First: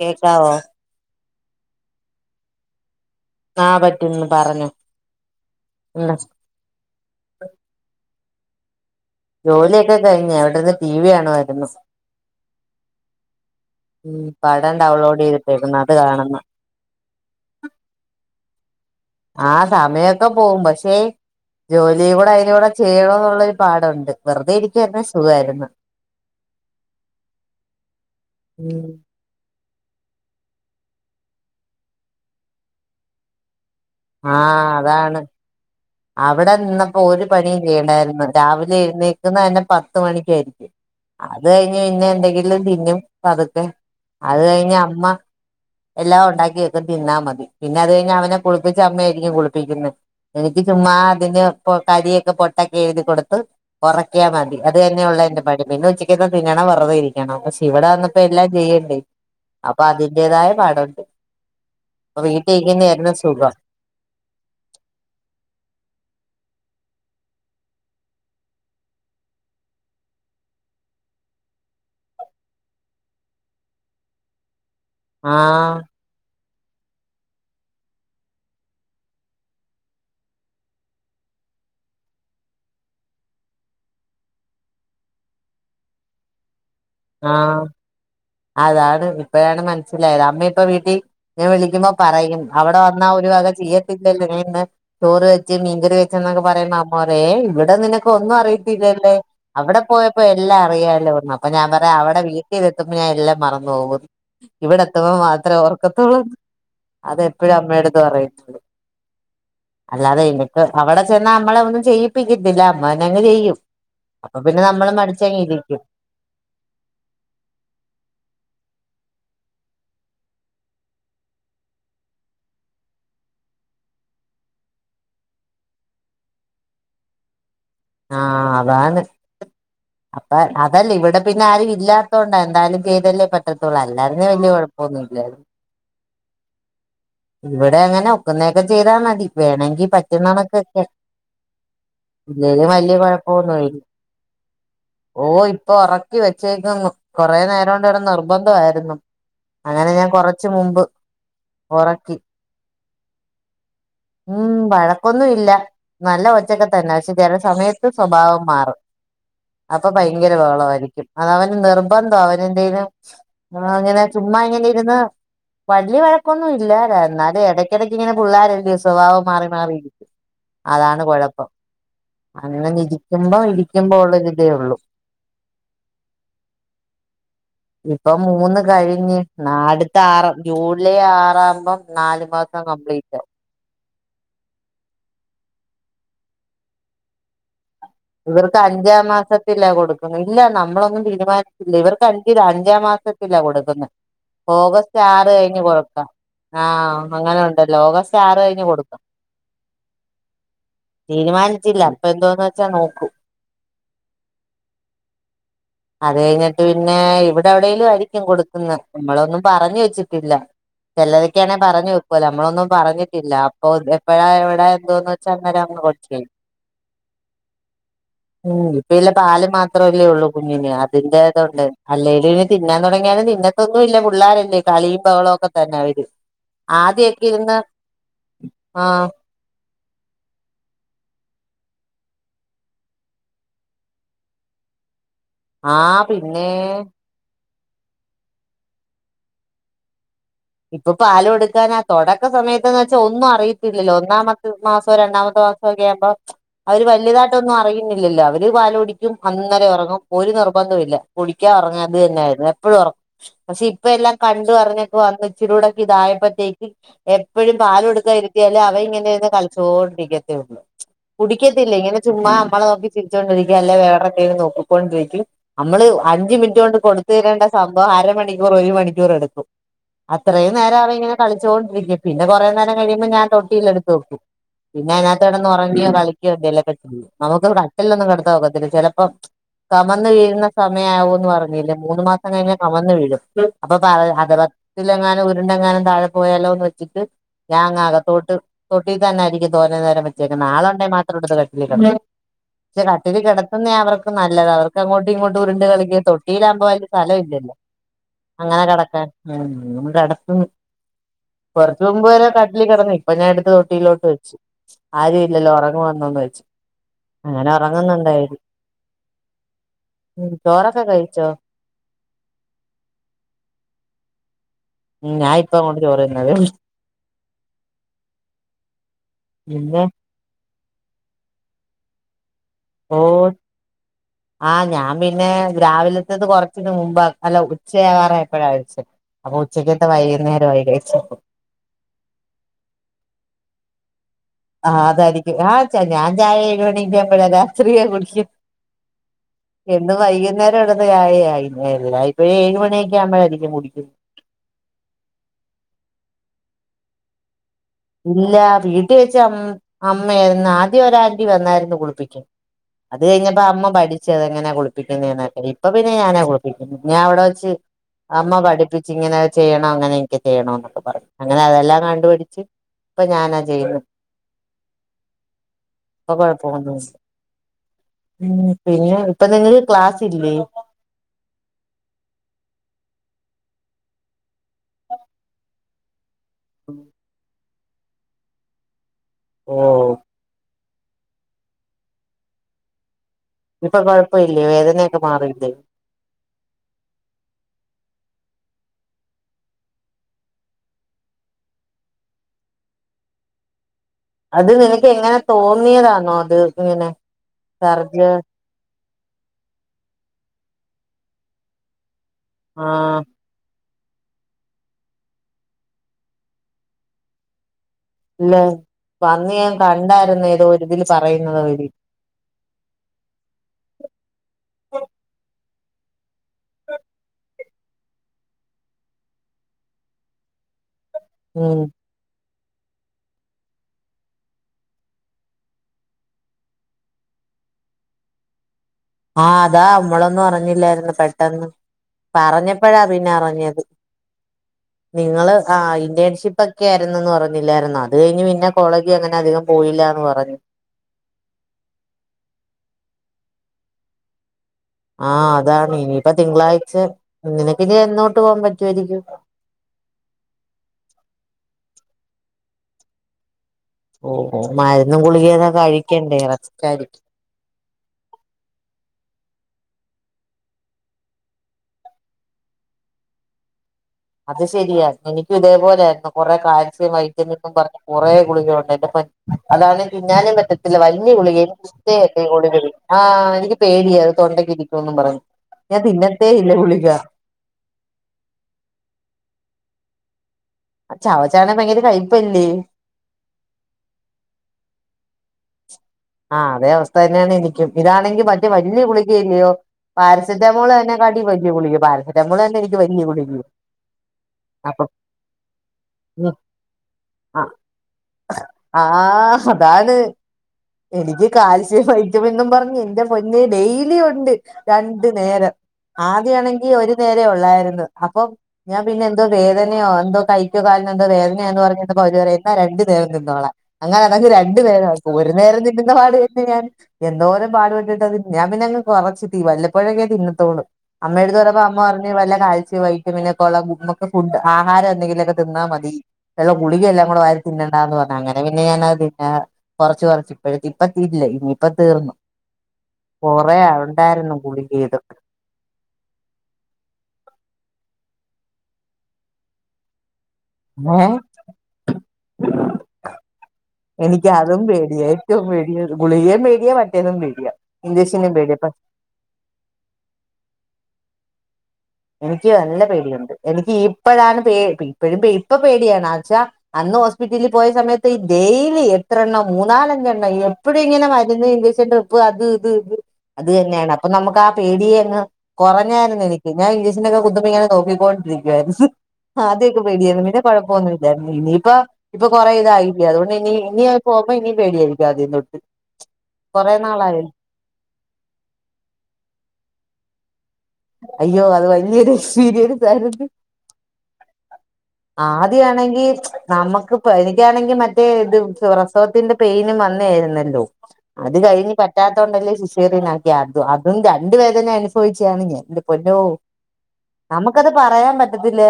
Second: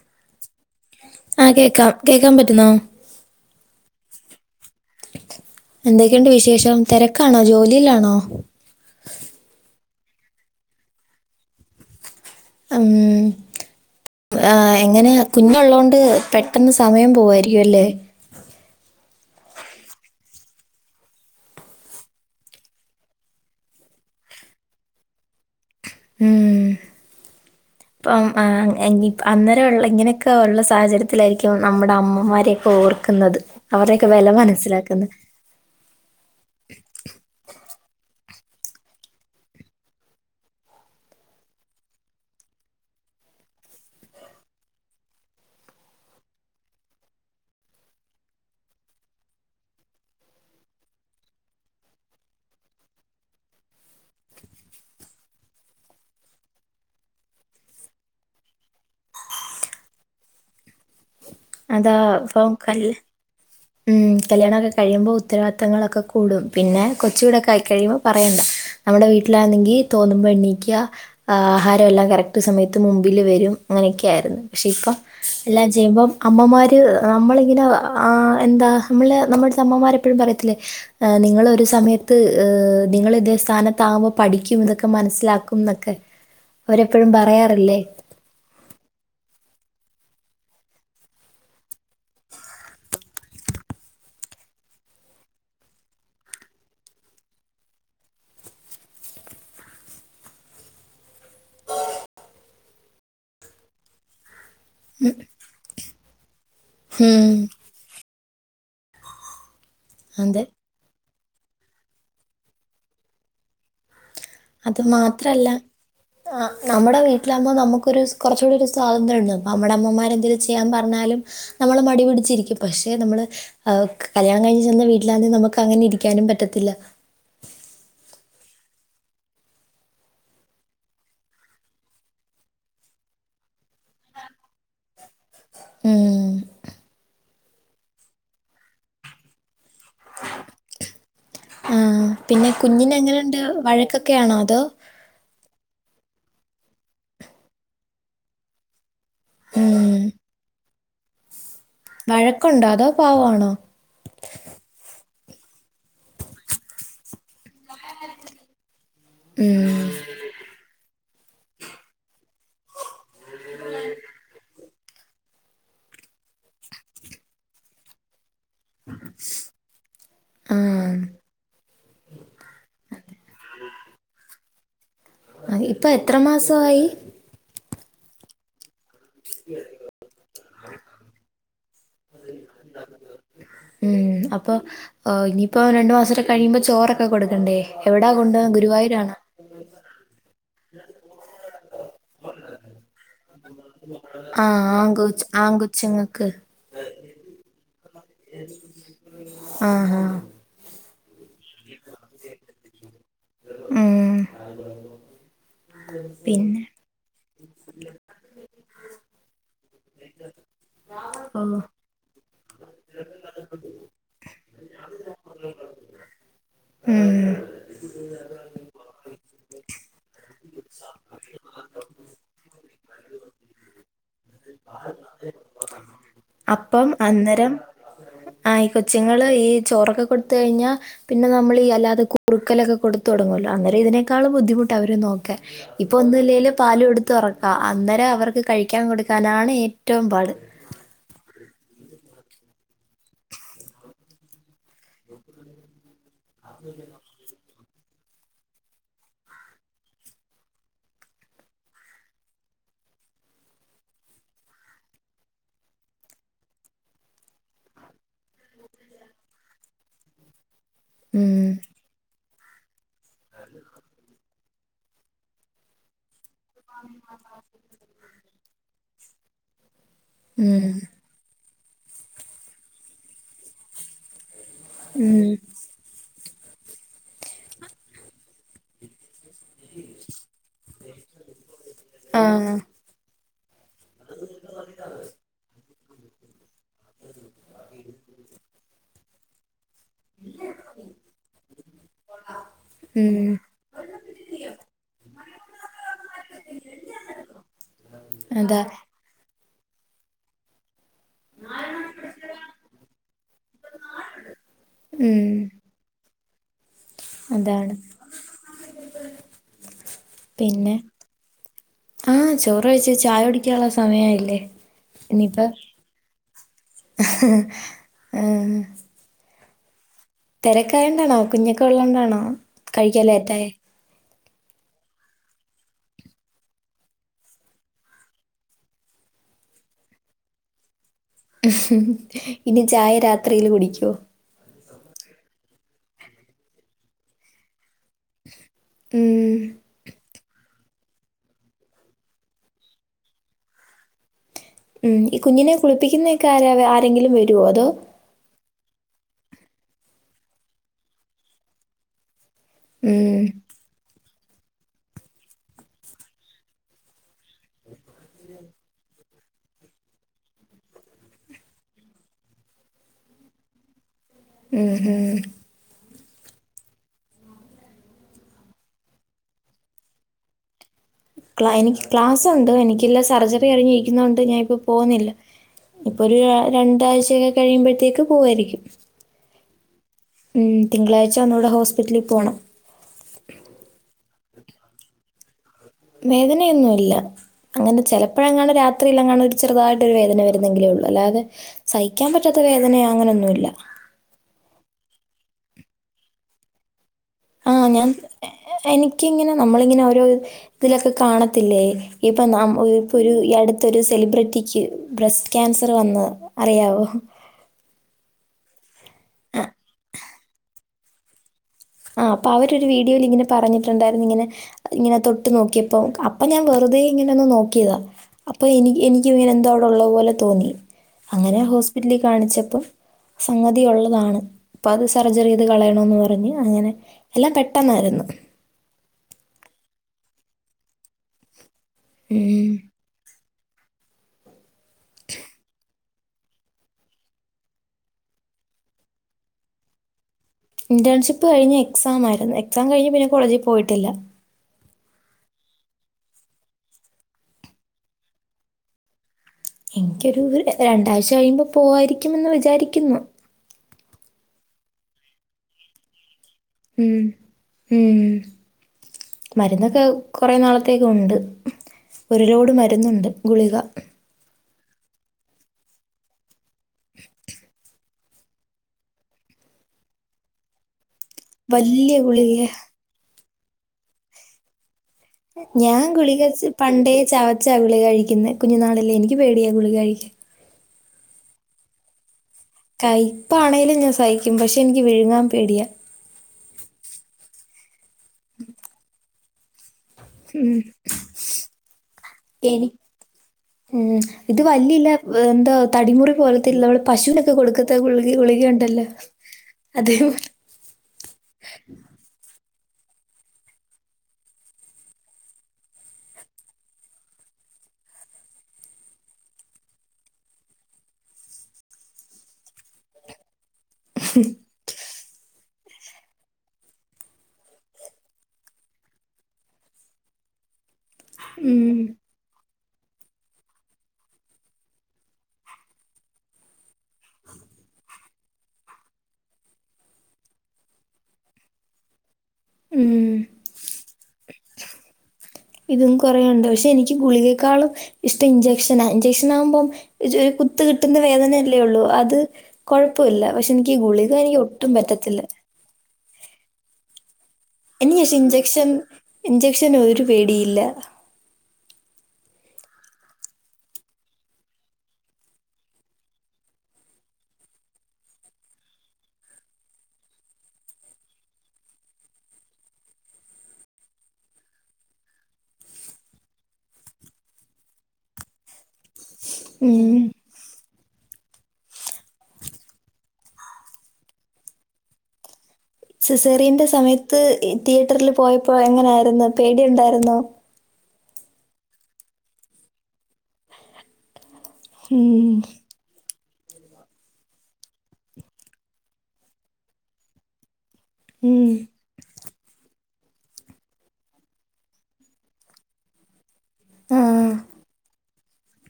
കേക്കാവോ ആഹ് കേക്കാം കേക്കാം പറ്റുന്നോ ആഹ് പറ്റുന്നു പറഞ്ഞോ ഉം എന്തൊക്കെയുണ്ട് വിശേഷം തിരക്കാണോ ജോലിയിലാണോ ജോലിയൊക്കെ കഴിഞ്ഞഞ് അവിടെന്ന് ടി വി കാണുവായിരുന്നു ഉം. ഉം പടം എങ്ങനെ ഡൗൺലോഡ് ചെയ്തിട്ടേക്കുന്നു അത് കുഞ്ഞുള്ളതുകൊണ്ട് കാണുന്നു പെ ട്ടന്ന്. സമയം പോവുമായിരിക്കും അല്ലേ ആ സമയൊക്കെ പോവും പക്ഷേ ജോലി കൂടെ അതി കൂടെ ചെയ്യണ എന്നുള്ളൊരു പാടുണ്ട് വെറുതെ ഇരിക്കുവ തന്നെ സുഖമായിരുന്നു ഉം ഇപ്പം ആ ഉം അന്നേര ഉള്ള ഇങ്ങനെയൊക്കെ ഉള്ള സാഹചര്യത്തിലായിരിക്കും നമ്മുടെ അമ്മമാരെയൊക്കെ ഓർക്കുന്നത് അവരെയൊക്കെ വില ആഹ് മനസ്സിലാക്കുന്നത് അതാണ് അവിടെ നിന്നപ്പോ ഒരു പണിയും ചെയ്യണ്ടായിരുന്നു രാവിലെ എഴുന്നേക്കുന്ന തന്നെ പത്തു മണിക്കായിരിക്കും അത് കഴിഞ് പിന്നെ എന്തെങ്കിലും തിന്നും പതുക്കെ അത് കഴിഞ്ഞ അമ്മ എല്ലാം ഉണ്ടാക്കി വെക്കും തിന്നാൽ മതി പിന്നെ അത് കഴിഞ്ഞഞ് അവനെ കുളിപ്പിച്ച അമ്മ ആായിരിക്കും കുളിപ്പിക്കുന്നു എനിക്ക് ചുമ്മാ അതിന് കരിക്കെ പൊട്ടൊക്കെ എഴുതി കൊടുത്ത് ഉറക്കിയാ മതി അത് തന്നെയുള്ള എന്റെ പണി പിന്നെ ഉച്ചയ്ക്ക്ന്ന തിന്നണം വെറുതെരിക്കണം പക്ഷെ ഇവിടെ വന്ന് ഇപ്പ എല്ലാം ചെയ്യണ്ടേ അപ്പൊ അതിന്റേതായ പടുണ്ട് അപ്പോ വീട്ടേക്ക്ന്നായിരുന്ന സുഖം എ കല്യാണംക്കെ കഴിയുമ്പോൾ ഉത്തരവാദിത്തങ്ങളൊക്കെ കൂടും പിന്നെ കൊച്ചുടൊക്കെ ആയിക്കഴിയുമ്പോൾ പറയണ്ട നമ്മുടെ വീട്ടിലാണെങ്കിൽ തോന്നുമ്പോ എണ്ണീക്ക ആഹാരമെല്ലാം കറക്റ്റ് സമയത്ത് മുമ്പില് വരും അങ്ങനെയൊക്കെയ ആായിരുന്നു പക്ഷേ ഇപ എല്ലാം ആഹ് ചെയ്യുമ്പം അമ്മമാര് നമ്മളിങ്ങനെ അആ എന്താ നമ്മള് നമ്മുടെ അമ്മമാരെപ്പോഴും പറയത്തില്ലേ നിങ്ങളൊ ഒരു സമയത്ത് നിങ്ങൾ ഇതേ സ്ഥാനത്ത ആകുമ്പോൾ പഠിക്കും ഇതൊക്കെ മനസ്സിലാക്കും എന്നൊക്കെ അവരെപ്പോഴും ആഹ് പറയാറില്ലേ അതാണ് ഇപ്പഴാണ് മനസ്സിലായത് അമ്മ ഇപ്പ വീട്ടിൽ ഞൻ വിളിക്കുമ്പോ പറയും അവിടെ വന്നാ ഒരു വക ചെയ്യത്തില്ലല്ലേന്ന് ചോറ് വെച്ച് മീൻ കറിവെച്ച് എന്നൊക്കെ പറയുമ്പോ ഇവിടെ നിനക്ക് ഒന്നും അറയിത്തില്ലല്ലേ അവിടെ പോയപ്പോ എല്ലാം അറിയാലോ ഒന്നു അപ്പൊ ഞാൻ പറയാ അവടെ വീട്ടിലെത്തുമ്പോൾ ഞാൻ എല്ലാം മറന്ന് പോകും ഇവിടെ എത്തുമ്പോ മാത്രമേ ഓർക്കത്തുള്ളൂ അതെ ഉം. എപ്പഴും അമ്മടത് പറയും അല്ലാതെ അതെ. എനിക്ക് അവിടെ ചെന്ന നമ്മളെ ഒന്നും ചെയ്യിപ്പിക്കത്തില്ല അമ്മോനങ്ങ് ചെയ്യും അപ്പൊ പിന്നെ അത് നമ്മള് മാത്രല്ല മടിച്ചണീപ്പിക്കും നമ്മുടെ വീട്ടിലാകുമ്പോൾ നമുക്കൊരു കുറച്ചുകൂടി ഒരു സ്വാതന്ത്ര്യം ഉണ്ട് അപ്പോൾ നമ്മുടെ അമ്മമാരെ എന്തേലും ചെയ്യാൻ പറഞ്ഞാലും നമ്മള് മടി പിടിച്ചിരിക്കും പക്ഷെ നമ്മള് ആ കല്യാണം കഴിഞ്ഞ ചെന്ന വീട്ടിലാണങ്കിൽ നമുക്ക് അങ്ങനെ ഇരിക്കാനും പറ്റത്തില്ല ആഹ് അതാണ് അപ്പൊ അതല്ലേ ഇവിടെ പിന്നെ ആരും ഇല്ലാത്തത്ണ്ടാ എന്തായാലും ചെയ്തല്ലേ പറ്റത്തുള്ളൂ അല്ലാരുന്നേ വല്യയ കുഴപ്പമൊന്നുല്ല ഹാ ഇവിടെ അങ്ങനെ ഒക്കുന്നേൊക്കെ ചെയ്താ മതി വേണമെങ്കി പറ്റുന്നണക്കൊക്കെ ആ പിന്നെ ഇല്ലേലും കുഞ്ഞിന് വലിയ എങ്ങനെയുണ്ട് കുഴപ്പമൊന്നുമില്ല വഴക്കൊക്കൊണോ അതോ ഓ ഇപ്പൊ ഒറക്കി വെച്ചേക്കുന്നു കൊറെേ നേരം കൊണ്ട് ഇവിടെ നിർബന്ധയിരുന്നു അങ്ങനെ ഉം. ഞാൻ കൊറച്ച് മുമ്പ് ഉറക്കി വഴക്കുണ്ടോ അതോ പവാണോ ഉം വഴക്കൊന്നും ഇല്ല നല്ല കൊച്ചക്കെ തന്നെ പക്ഷെ ചില സമയത്ത് സ്വഭാവം മാറും ഉം. അപ്പൊ ഭയങ്കര ബഹളമായിയിരിക്കും അത് അവന് നിർബന്ധം അവനെ ന്തേലും നമളങ്ങനെ അങ്ങനെ ചുമ്മാ ഇങ്ങനെ ഇരുന്ന വലിയ വഴക്കൊന്നും ഇല്ലല എന്നാല് ഇടയ്ക്കിടയ്ക്ക് ഇങ്ങനെ പിള്ളാര ല്ലേ സ്വഭാവം മാറി മാറി ആ. അതാണ് കൊഴപ്പം അങ്ങനെ ഇരിക്കുമ്പോ ഇരിക്കുമ്പോ ഉള്ളരിതേ ഉള്ളൂ ആ ഇപ്പം എത്ര മാസമായി ഇപ്പം മൂന്ന് കഴിഞ്ഞ് നാല് [unintelligible] ജൂലൈ ആറാവുമ്പം നാല് മാസം കംപ്ലീറ്റാവും. മ് അപ്പോ എഹ് ഇനിയിപ്പോ രണ്ട് മാസോടി കഴിയുമ്പോ ചോറൊക്കെ കൊടുക്കണ്ടേ? എവിടാ കൊണ്ടുപോകാൻ ഇവർക്ക് അഞ്ചാം ഗുരുവായൂരാണോ മാസ ത്തില കൊടുക്കുന്നെ, ഇല്ല നമ്മളൊന്നും തീരുമാനിച്ചില്ല, ഇവർക്ക് അഞ്ചിലാ അഞ്ചാം മാസത് ത്തിലാ കൊടുക്കുന്നെ, ആ ഓഗസ്റ്റ് ആങ്കൊച്ച് ആറ് കഴിഞ്ഞ് കൊടുക്കാം. ആങ്കൊച്ചുങ്ങൾക്ക് ആഹ് അങ്ങനോണ്ടല്ലോ ഓഗസ്റ്റ് ആറ് കഴിഞ്ഞ് കൊടുക്കാം. ആഹാ തീരുമാനിച്ചില്ല, അപ്പ എന്തോന്ന് വെച്ചാൽ നോക്കും. മ് അത് കഴിഞ്ഞിട്ട് പിന്നെ ഇവിടെ എവിടേലും ആയിരിക്കും കൊടുക്കുന്ന, നമ്മളൊന്നും പറഞ്ഞ് വെച്ചിട്ടില്ല, ഓ ചെലോരൊക്കെയാണെ പറഞ്ഞ് വെ [unintelligible] നമ്മളൊന്നും പറഞ്ഞിട്ടില്ല, അപ്പോ എപ്പഴാ എവിടാ എന്തോന്ന് വെച്ചാൽ അന്നേരം അങ്ങ് [unintelligible] മ് മ് ഇപ്പ ഇല്ല പാല് മാത്രല്ലേ ഒള്ളൂ. കുഞ്ഞിന് അതിന്റെതോണ്ട് അല്ലേൽ ഇന് തിന്നാൻ തൊടങ്ങിയാല് തിന്നത്തൊന്നുല്ല, പുള്ളാരല്ലേ കളിയും ബഹളൊക്കെ തന്നെ അവര് അപ്പം ആദ്യൊക്കെ അന്നേരം ഇരുന്ന് ആഹ് ഈ കൊച്ചുങ്ങള് ഈ ചോറൊക്കെ കൊടുത്ത് കഴിഞ്ഞാ പിന്നെ നമ്മളീ അല്ലാതെ കുറുക്കലൊക്കെ കൊടുത്തു തൊടങ്ങുവല്ലോ അന്നേരം ഇതിനേക്കാള് ബുദ്ധിമുട്ട അവരെ നോക്കാൻ. ഇപ്പ ആഹ് പിന്നെ ഒന്നുല്ലേല് പാലു കൊടുത്ത് ഒറ ക്ക അന്നേരം അവർക്ക് കഴിക്കാൻ കൊടുക്കാനാണ് ഏറ്റവും പാട്. ഇപ്പ പാലു കൊടുക്കാനാ തൊടക്ക സമയത്ത്ന്ന് വെച്ചാ ഒന്നും അറിയത്തില്ലല്ലോ ഒന്നാമ ത്ത് മാസോ രണ്ടാമത്തെ മാസക്കെ ആകുമ്പോ അവര് വലിയതാ യിട്ടൊന്നും അറിയുന്നില്ലല്ലോ, അവര് പാല് കുടിക്കും അന്നേരം ഒറങ്ങും ഒരു നിർബന്ധം ഇല്ല, കുടിക്ക ഒറങ്ങ അത് തന്നെയായിരുന്നു, എപ് ഇപ്പഴും ഒറ പക്ഷേ ഇപ്പ എല്ലാം കണ്ട് അറിഞ്ഞൊക്കെ വന്ന് ഇച്ചിരികൂടൊക്കെ ഇതായപ്പത്തേക്ക് എപ്പഴും പാല് കൊടുക്കാ ഇരുത്തിയാല് അവ ഇങ്ങനെ ഇരുന്ന് കളിച്ചോണ്ട് ഇരിക്കത്തേ ഒള്ളൂ. ഉം കുടിക്കത്തില്ല, ഇങ്ങനെ ചുമ്മാ നമ്മളെ നോക്കി ചിരിച്ചോണ്ടിരിക്കും അല്ലേ വേറെന്തേലും നോക്കും. കൊണ്ടിരിക്കും നമ്മള് അഞ്ച് മിനിറ്റ് കൊണ്ട് കൊടുത്തു തീരേണ്ട സംഭവം അരമണിക്കൂർ ഒരു മണിക്കൂർ എടുക്കും. അത്രയും നേരം ഉം അവൻ ഇങ്ങനെ കളിച്ചോണ്ടിരിക്കും പിന്നെ കൊറേ നേരം കഴിയുമ്പോ ഞാൻ തൊട്ടിയിൽ എടുത്ത് വെക്കും. പിന്നെ അയിനാത്ത് ഉം കെടന്ന് ഉറങ്ങിയോ കളി [unintelligible] നമുക്കത് കട്ടിലിലൊന്നും കെടത്താൻ ഒക്കത്തില്ല, ചെലപ്പം കമന്ന് വീഴുന്ന സ മയായാകുന്ന് പറഞ്ഞില്ലേ മൂന്ന് മാസം കഴിഞ്ഞ ആഹ് കമന്നു വീഴും, അപ്പ [unintelligible] ട്ടിലെങ്ങാനും ഉരുണ്ടെങ്ങാനും താഴെ പോയാലോന്ന് വെച്ചിട്ട് ഞാങ്ങാകത്തോട്ട് തൊട്ടീ തന്നെ അരിക തോന്നേ നേരം വെച്ചേക്കുന്നേ ആളെ ഉണ്ടെ മാത്രം എടുത്ത് കട്ടിലി [inaudible] പക്ഷേ കട്ടിലിൽ ഉം കെടത്തുന്നെ അവർക്ക് നല്ലതാ, അവർക്ക് അങ്ങോട്ടും ഇങ്ങോട്ട് ഉരുണ്ട് കളിക്ക തൊട്ടിലാവുമ്പോ അയില് സ്ഥലം ഇല്ല അങ്ങനെ അതാ കെടക്കാൻ. ഉം നമ്മുടെ അട്ത്ത് കൊറച്ചു മുമ്പു വരേ കട്ട്ലി കെടന്നി അപ്പ ഞാൻ എടുത്ത് തൊട്ടിയിലോട്ട് വെച്ചു ആരും ഉം ഇല്ലല്ലോ ഉറങ്ങുവാന്നുന്ന് വെച്ചു. അങ്ങനെ അതാണ് ഒറങ്ങുന്നുണ്ടായില്, ഉം ചോറൊക്കെ പിന്നെ കഴിച്ചോ? ആഹ് ചോറ് കഴിച്ച് ചായ കുടിക്കാനുള്ള സമയായില്ലേ. ഉം ഞാൻ ഇനിപ്പോ ഇപ്പ അങ്ങോട്ട് ചോറ് തിന്നതേ ഉള്ളൂ ആഹ് പിന്നെ തെരക്കായോണ്ടാണോ കുഞ്ഞൊക്കെ ഉള്ളോണ്ടാണോ ഓ കഴിക്കാൻ ലേറ്റായെ. ആഹ് ഞാൻ പിന്നെ രാവിലത്തത് കൊറച്ചന് മുമ്പ അല്ല ഉച്ചയാകാറായപ്പഴാ കഴിച്ചെ. അപ്പോ ഉച്ചയ്ക്കത്തെ വൈകുന്നേരവായി കഴിച്ചപ്പം. ഇനി ചായ രാത്രിയില് കുടിക്കോ? ആഹ് അതായിരിക്കും ആഹ് ച ഞാൻ ചായ ഏഴ് മണിക്കെപ്പഴക്കെ ഇച്ചിരിയെ കുടിക്കും ഉം [unintelligible] വൈകുന്നേ കെടന് രവിലെ ആയില്ലേ എല്ലായ്‌പ്പോഴും ഏഴ് മണിയൊക്കെ ആമ്പരായിരിക്കും കുടിക്കുന്നെ മ് ഈ കുഞ്ഞിനെ കുളിപ്പിക്കുന്നെക്കെ ആരാ വേ ആരെങ്കിലും വരോ അതോ ഇല്ല വീട്ടി വെച്ച് അം അമ്മയന്ന് ആദ്യം ഒരാന്റി വന്നായിരുന്നു കുളിപ്പിക്കാൻ. അത് ഉം കഴിഞ്ഞപ്പ അമ്മ പഠി ച്ചത് എങ്ങനെയ കുളിപ്പിക്കുന്നെന്നൊക്കെ ഇപ്പോ പിന്നെ ഞാനാ കുളിപ്പിക്കുന്നു ഞാൻ അവിടെ വെച്ച് അമ്മ പഠിപ്പിച്ച് ഇങ്ങനെ ചെയ്യണം അങ്ങനെ ഒക്കെ ചെയ്യണോന്നൊക്കെ പറഞ്ഞ് അങ്ങനെ അതെല്ലാം കണ്ടുപടിച്ച് ഇപ്പൊ ഞാനാ ചെയ്യുന്നെ ഉം ഉം ഇപ്പൊ കൊഴപ്പന്നുല്ല ഉം പിന്നെ ഇപ്പ നിങ്ങക്ക് ക്ലാസ് ഇല്ലേ ക്ലാ എനിക്ക് ക്ലാസുണ്ട് എനിക്ക്ള്ള സർജറി കഴിഞ്ഞിരിക്കുന്നോണ്ട് ഞാനിപ്പോ പോന്നില്ല ഇപ്പൊ ഒരു രണ്ടാഴ്ചൊക്കെ കഴിയുമ്പഴത്തേക്ക് പോവായിരിക്കും ഓഹ് ഉം തിങ്കളാഴ്ച ഒന്നൂടെ ഹോസ്പിറ്റലിൽ പോണം ഇപ്പൊ കൊഴപ്പ ഇല്ലേ വേദനയൊക്കെ മാറിയില്ലേ വേദന ഒന്നും ഇല്ല അങ്ങനെ ചെലപ്പഴങ്ങാനോ രാത്രിയിലങ്ങാണോ ഒര് ചെറുതായിട്ട് വേദന വരുന്നെങ്കിലേ ഉള്ളൂ അല്ലാതെ സയിക്കാൻ പറ്റാത്ത വേദനയോ അങ്ങനൊന്നുല്ല അത് നിനക്ക് എങ്ങനെ തോന്നിയതാണോ അത് ഇങ്ങനെ ആഹ് ഞാൻ സർജ് എനിക്കിങ്ങനെ നമ്മളിങ്ങനെ ഓരോ ഇതിലൊക്കെ കാണത്തില്ലേ ഇപ്പൊ നാം ഇപ്പൊ ആഹ് ഒരു ഈ അട് ത്തൊരു സെലിബ്രിറ്റിക്ക് ബ്രസ്റ്റ് ക്യാൻസർ വന്ന് അറിയാവോ ഇല്ല അന്ന് ഞാൻ കണ്ടായിരുന്നു ഏതോ ഒരുതിൽ പറയുന്നത് അവര് ആഹ് അപ്പോ അവരൊരു വീഡിയോയിൽ ഇങ്ങനെ പറഞ്ഞിട്ട്ണ്ടായിരുന്നു ഇങ്ങനെ ഇങ്ങനെ തൊട്ട് നോക്കിയപ്പോ അപ്പൊ ഞാൻ വെറുതെ ഇങ്ങനെ ഒന്ന് നോക്കിയതാ അപ്പൊ എനി എനിക്ക്ങ്ങനെ എന്തോ അവിടെ ഉള്ളതു പോലെ തോന്നി അങ്ങനെ ഉം ഹോസ്പിറ്റലിൽ കാണിച്ചപ്പം സംഗതി ഉള്ളതാണ് അപ്പ അത് സർജറി ചെയ്ത് കളയണംന്ന് പറഞ്ഞു അങ്ങനെ എല്ലാം പെട്ടെന്നായിരുന്നു ആഹ് അതാ മ്മളൊന്നും അറിഞ്ഞില്ലായിരുന്നു പെട്ടെന്ന് പറഞ്ഞപ്പഴാ പിന്നെ അറിഞ്ഞത് [unintelligible] നിങ്ങൾ ആഹ് ഇന്റേൺഷിപ്പ് ഒക്കെ ആയിരുന്നെന്ന് പറഞ്ഞില്ലായിരുന്നോ അത് കഴിഞ്ഞ് പിന്നെ കോളേജില് അങ്ങനെ അധികം പോയില്ലാന്ന് പറഞ്ഞു ഇന്റേൺഷിപ്പ് കഴിഞ്ഞ് എക്സാമായിരുന്നു എക്സാം കഴിഞ്ഞ് പിന്നെ കോളേജിൽ പോയിട്ടില്ല ആഹ് അതാണ് ഇനിയിപ്പോ തിങ്കളാഴ്ച നിനക്കിനി എന്ന് തൊട്ട് പോവാൻ പറ്റുവായിരിക്കും എനിക്കൊരു രണ്ടാഴ്ച കഴിയുമ്പോ പോവായിരിക്കുമെന്ന് വിചാരിക്കുന്നു ഓഹ് ഓഹ് മരുന്നും ഗുളികയൊക്കെ കഴിക്കണ്ടേ ഉം ആയിരിക്കും ഉം മരുന്നൊക്കെ കൊറേ നാളത്തേക്ക്‌ ഉണ്ട് ഒരു ലോഡ്‌ മരുന്നുണ്ട് ഗുളിക അത് ശരിയ എനിക്കും ഇതേപോലെ ആയിര്ന്നു കൊറെ കാൽസ്യം വൈറ്റമിൻന്ന് പറഞ്ഞ് കുറെ ഗുളിക ഉണ്ട് [unintelligible] അതാണേ തിന്നാനും പറ്റ ത്തില്ല വല്ലിയ ഗുളിക എനിക്ക് ഇഷ്ടേ വല്യ അല്ല ഈ ഗുളികയാ [unintelligible] ആഹ് എനിക്ക് പേടിയ അത്‌ തൊണ്ടക്ക് ഇരിക്കുന്ന് പറഞ്ഞു ഞാൻ ഗുളിക പണ്ടേ ചവച്ചാ ഗുളിക കഴിക്കുന്നെ കുഞ്ഞു നാളിലേ എനിക്ക് പേടിയാ ഗുളിക കഴിക്കാൻ ചവച്ചാണെ ഭയങ്കര കയിപ്പല്ലേ കൈപ്പാണേലും ഞാൻ സഹിക്കും പക്ഷെ എനിക്ക് വിഴുങ്ങാൻ പേടിയാ ആഹ് അതേ അവസ്ഥ തന്നെയാണ് എനിക്കും ഇതാണെങ്കി മറ്റേ വല്ല്യ ഗുളിക അല്ലിയോ പാരസെറ്റമോൾ അയിന്നെ കാട്ടി വലിയ ഗുളികയാ പാരസെറ്റമോൾ തന്നെ എനി എനിക്ക് വലിയ ഗുളികയാ ഉം ഇത് വല്ലില്ല എന്തോ തടിമുറി ഉം പോലത്തെ നമ്മള് പശൂനൊക്കെ ആഹ് കൊടുക്ക ഗുളിക ഗുളികണ്ടല്ലോ ആഹ് അതേ അതാണ് പോലെ എനിക്ക് കാൽസ്യം വൈറ്റമിൻന്നും പറഞ്ഞ് ഇന്റെ പൊന്നേ ഡെയിലി ഉണ്ട് രണ്ടു നേരം ആദ്യാണെങ്കി ഒരു നേരെ ഉള്ളായിരുന്നു അപ്പം ഞാൻ പിന്നെ എന്തോ വേദനയോ എന്തോ കൈക്കോ കാല്നോ എന്തോ വേദനയാന്ന് പറഞ്ഞപ്പോ അവര് പറയാ എന്നാ രണ്ടു നേരം തിന്നോളാൻ അങ്ങനെ അതങ്ങ് രണ്ടു നേരമായി ഒരു നേരം തിന്നുന്ന പാട് തന്നെ ഞാന് എന്തോരം പാടു പെട്ടിട്ട തിന്നെ ഞാൻ പിന്നെങ്ങ് കുറച്ച് തീ വല്ലപ്പോഴൊക്കെ തിന്നത്തോളൂ അമ്മേടെത്ത് പറഞ്ഞപ്പോ ഉം അമ്മ പറഞ്ഞ് വല്ല കാൽസ്യോ വൈറ്റമിൻ ഒക്കെ ഉള്ള ഫുഡ് ആഹാരം എന്തെങ്കിലും ഒക്കെ തിന്നാ മതി ഉള്ള ഗുളിക എല്ലാം കൂടെ വാരി തിന്നണ്ടാന്ന് പറഞ്ഞു അങ്ങനെ പിന്നെ ഞാനത് പിന്നെ കൊറച്ച് കൊറച്ച് ഇപ്പഴത് ഇപ്പതീരില്ല ഇനിയിപ്പ തീർന്നു ഉം കൊറെ ഉണ്ടായിരുന്നു ഗുളികീത് ഇതും കോറേണ്ട് പക്ഷേ എനിക്ക് ഗുളികേക്കാളും ഇഷ്ടം ഇഞ്ചെക്ഷനാ ഇഞ്ചക്ഷൻ ആകുമ്പം ഒര് കു ത്ത് കിട്ടുന്ന ഏഹ് വേദനയല്ലേ ഉള്ളൂ അത് കുഴപ്പല്ല പക്ഷെ എനിക്ക് ഈ ഗുളിക എനിക്ക് ഒട്ടും പറ്റത്തില്ല എനിക്ക്പെടിയാണ് ഗുളികയും പേടിയ മറ്റേതും പേടിയ ഇനി പക്ഷെ ഇൻജക്ഷൻ ഇൻജക്ഷൻ ഒരു പേടിയില്ല എനിക്ക് നല്ല പേടിയുണ്ട് എനിക്ക് ഇപ്പഴാണ് പേ ഇപ്പഴും പേ ഇപ്പം പേടിയാണ് ആച്ച അന്ന് ഹോസ്പിറ്റലിൽ പോയ സമയത്ത് ഈ ഡെയിലി എത്രണ്ണം മൂന്നാലഞ്ചെണ്ണം എ എപ്പോഴും ഇങ്ങനെ മരുന്ന് ഇൻജക്ഷൻട്രിപ്പ് അത് ഇത് ഇത് അത് തന്നെയാണ് അപ്പം നമ്മുക്ക് ആഹ് പേടിയെ അങ്ങ് കുറഞ്ഞായിരുന്നു എനിക്ക് ഞാൻ ഇൻജക്ഷനോക്കെ കുത്തുമ്പോ ഇങ്ങനെ നോക്കിക്കൊണ്ടിരിക്കുവായിരുന്നു ആദ്യോക്കെ ഉം. പേടിയായിരുന്നു പിന്നെ കോഴപ്പോന്നും ഇല്ലായിരുന്നു ഇനിയിപ്പോ ഇപ്പൊ കൊറെ ഇതായില്ലെ അതുകൊണ്ട് ഇനി ഇനി പോകുമ്പോ ഇനിയും പേടിയായിരിക്കും ആദ്യം തൊട്ട് സിസേറിയന്റെ കൊറേ സമയത്ത് നാളായല്ലോ തിയേറ്ററിൽ പോയപ്പോ എങ്ങനായിരുന്നു പേടിയുണ്ടായിരുന്നോ അയ്യോ അത് വലിയൊരു എക്സ്പീരിയൻസ് ആയിരുന്നു ഉം. ആദ്യാണെങ്കിൽ നമുക്ക് എനിക്കാണെങ്കി മറ്റേ ഇത് പ്രസവത്തിന്റെ പെയിനും വന്നേയായിരുന്നല്ലോ അത് ഉം. കഴിഞ്ഞ് പറ്റാത്തതൊണ്ടല്ലേ സിസേറിയനാക്കിയെ അതും അതും രണ്ട് വേദന അനുഭവിച്ചേണ് ഞാൻ ഇന്റെ പൊന്നോ ആഹ്. നമുക്കത് പറയാൻ പറ്റത്തില്ല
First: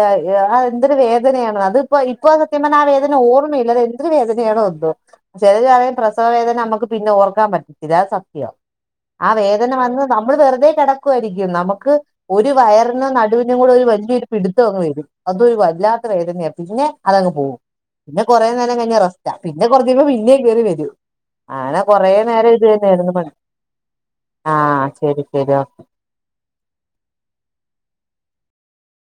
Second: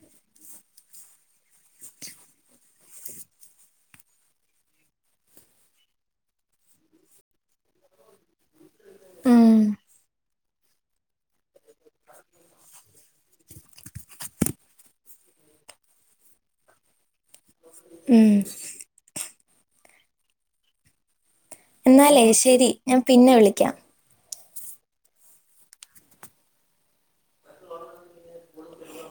ആ എന്തൊരു വേദനയാണ് അതിപ്പോ ഇപ്പോസത്യം പറഞ്ഞാ ആ വേദന ഓർമ്മയില്ല അത് എന്തൊരു വേദനയാണോ എന്തോ ചിലരാരേയും പ്രസവേദന നമുക്ക് പിന്നെ ഓർക്കാൻ പറ്റത്തില്ല അത് സത്യ ആ ഉം. വേദന വന്ന് നമ്മൾ വെറുതെ കിടക്കുവായിരിക്കും നമു ക്ക്ഒരു വയറിനും നടുവിനും കൂടെ ഒരു വലിയൊരു പിടുത്തം അങ്ങ് വരും അതൊരു വല്ലാത്ത വേദനയ പിന്നെ അതങ്ങ് പോകും പിന്നെ ഉം. കുറേ നേരം കഴിഞ്ഞ റസ്റ്റ പിന്നെ കുറച്ച് കയിഞ്ഞ് പിന്നേ കേറി വരും അങ്ങന കൊറേ എന്നാലേ നേരം ഇത് ശരി. ഞാൻ തന്നെയായിരുന്നു പണി പിന്നെ വിളിക്കാം. ആ ശരി ശരി ഓക്കെ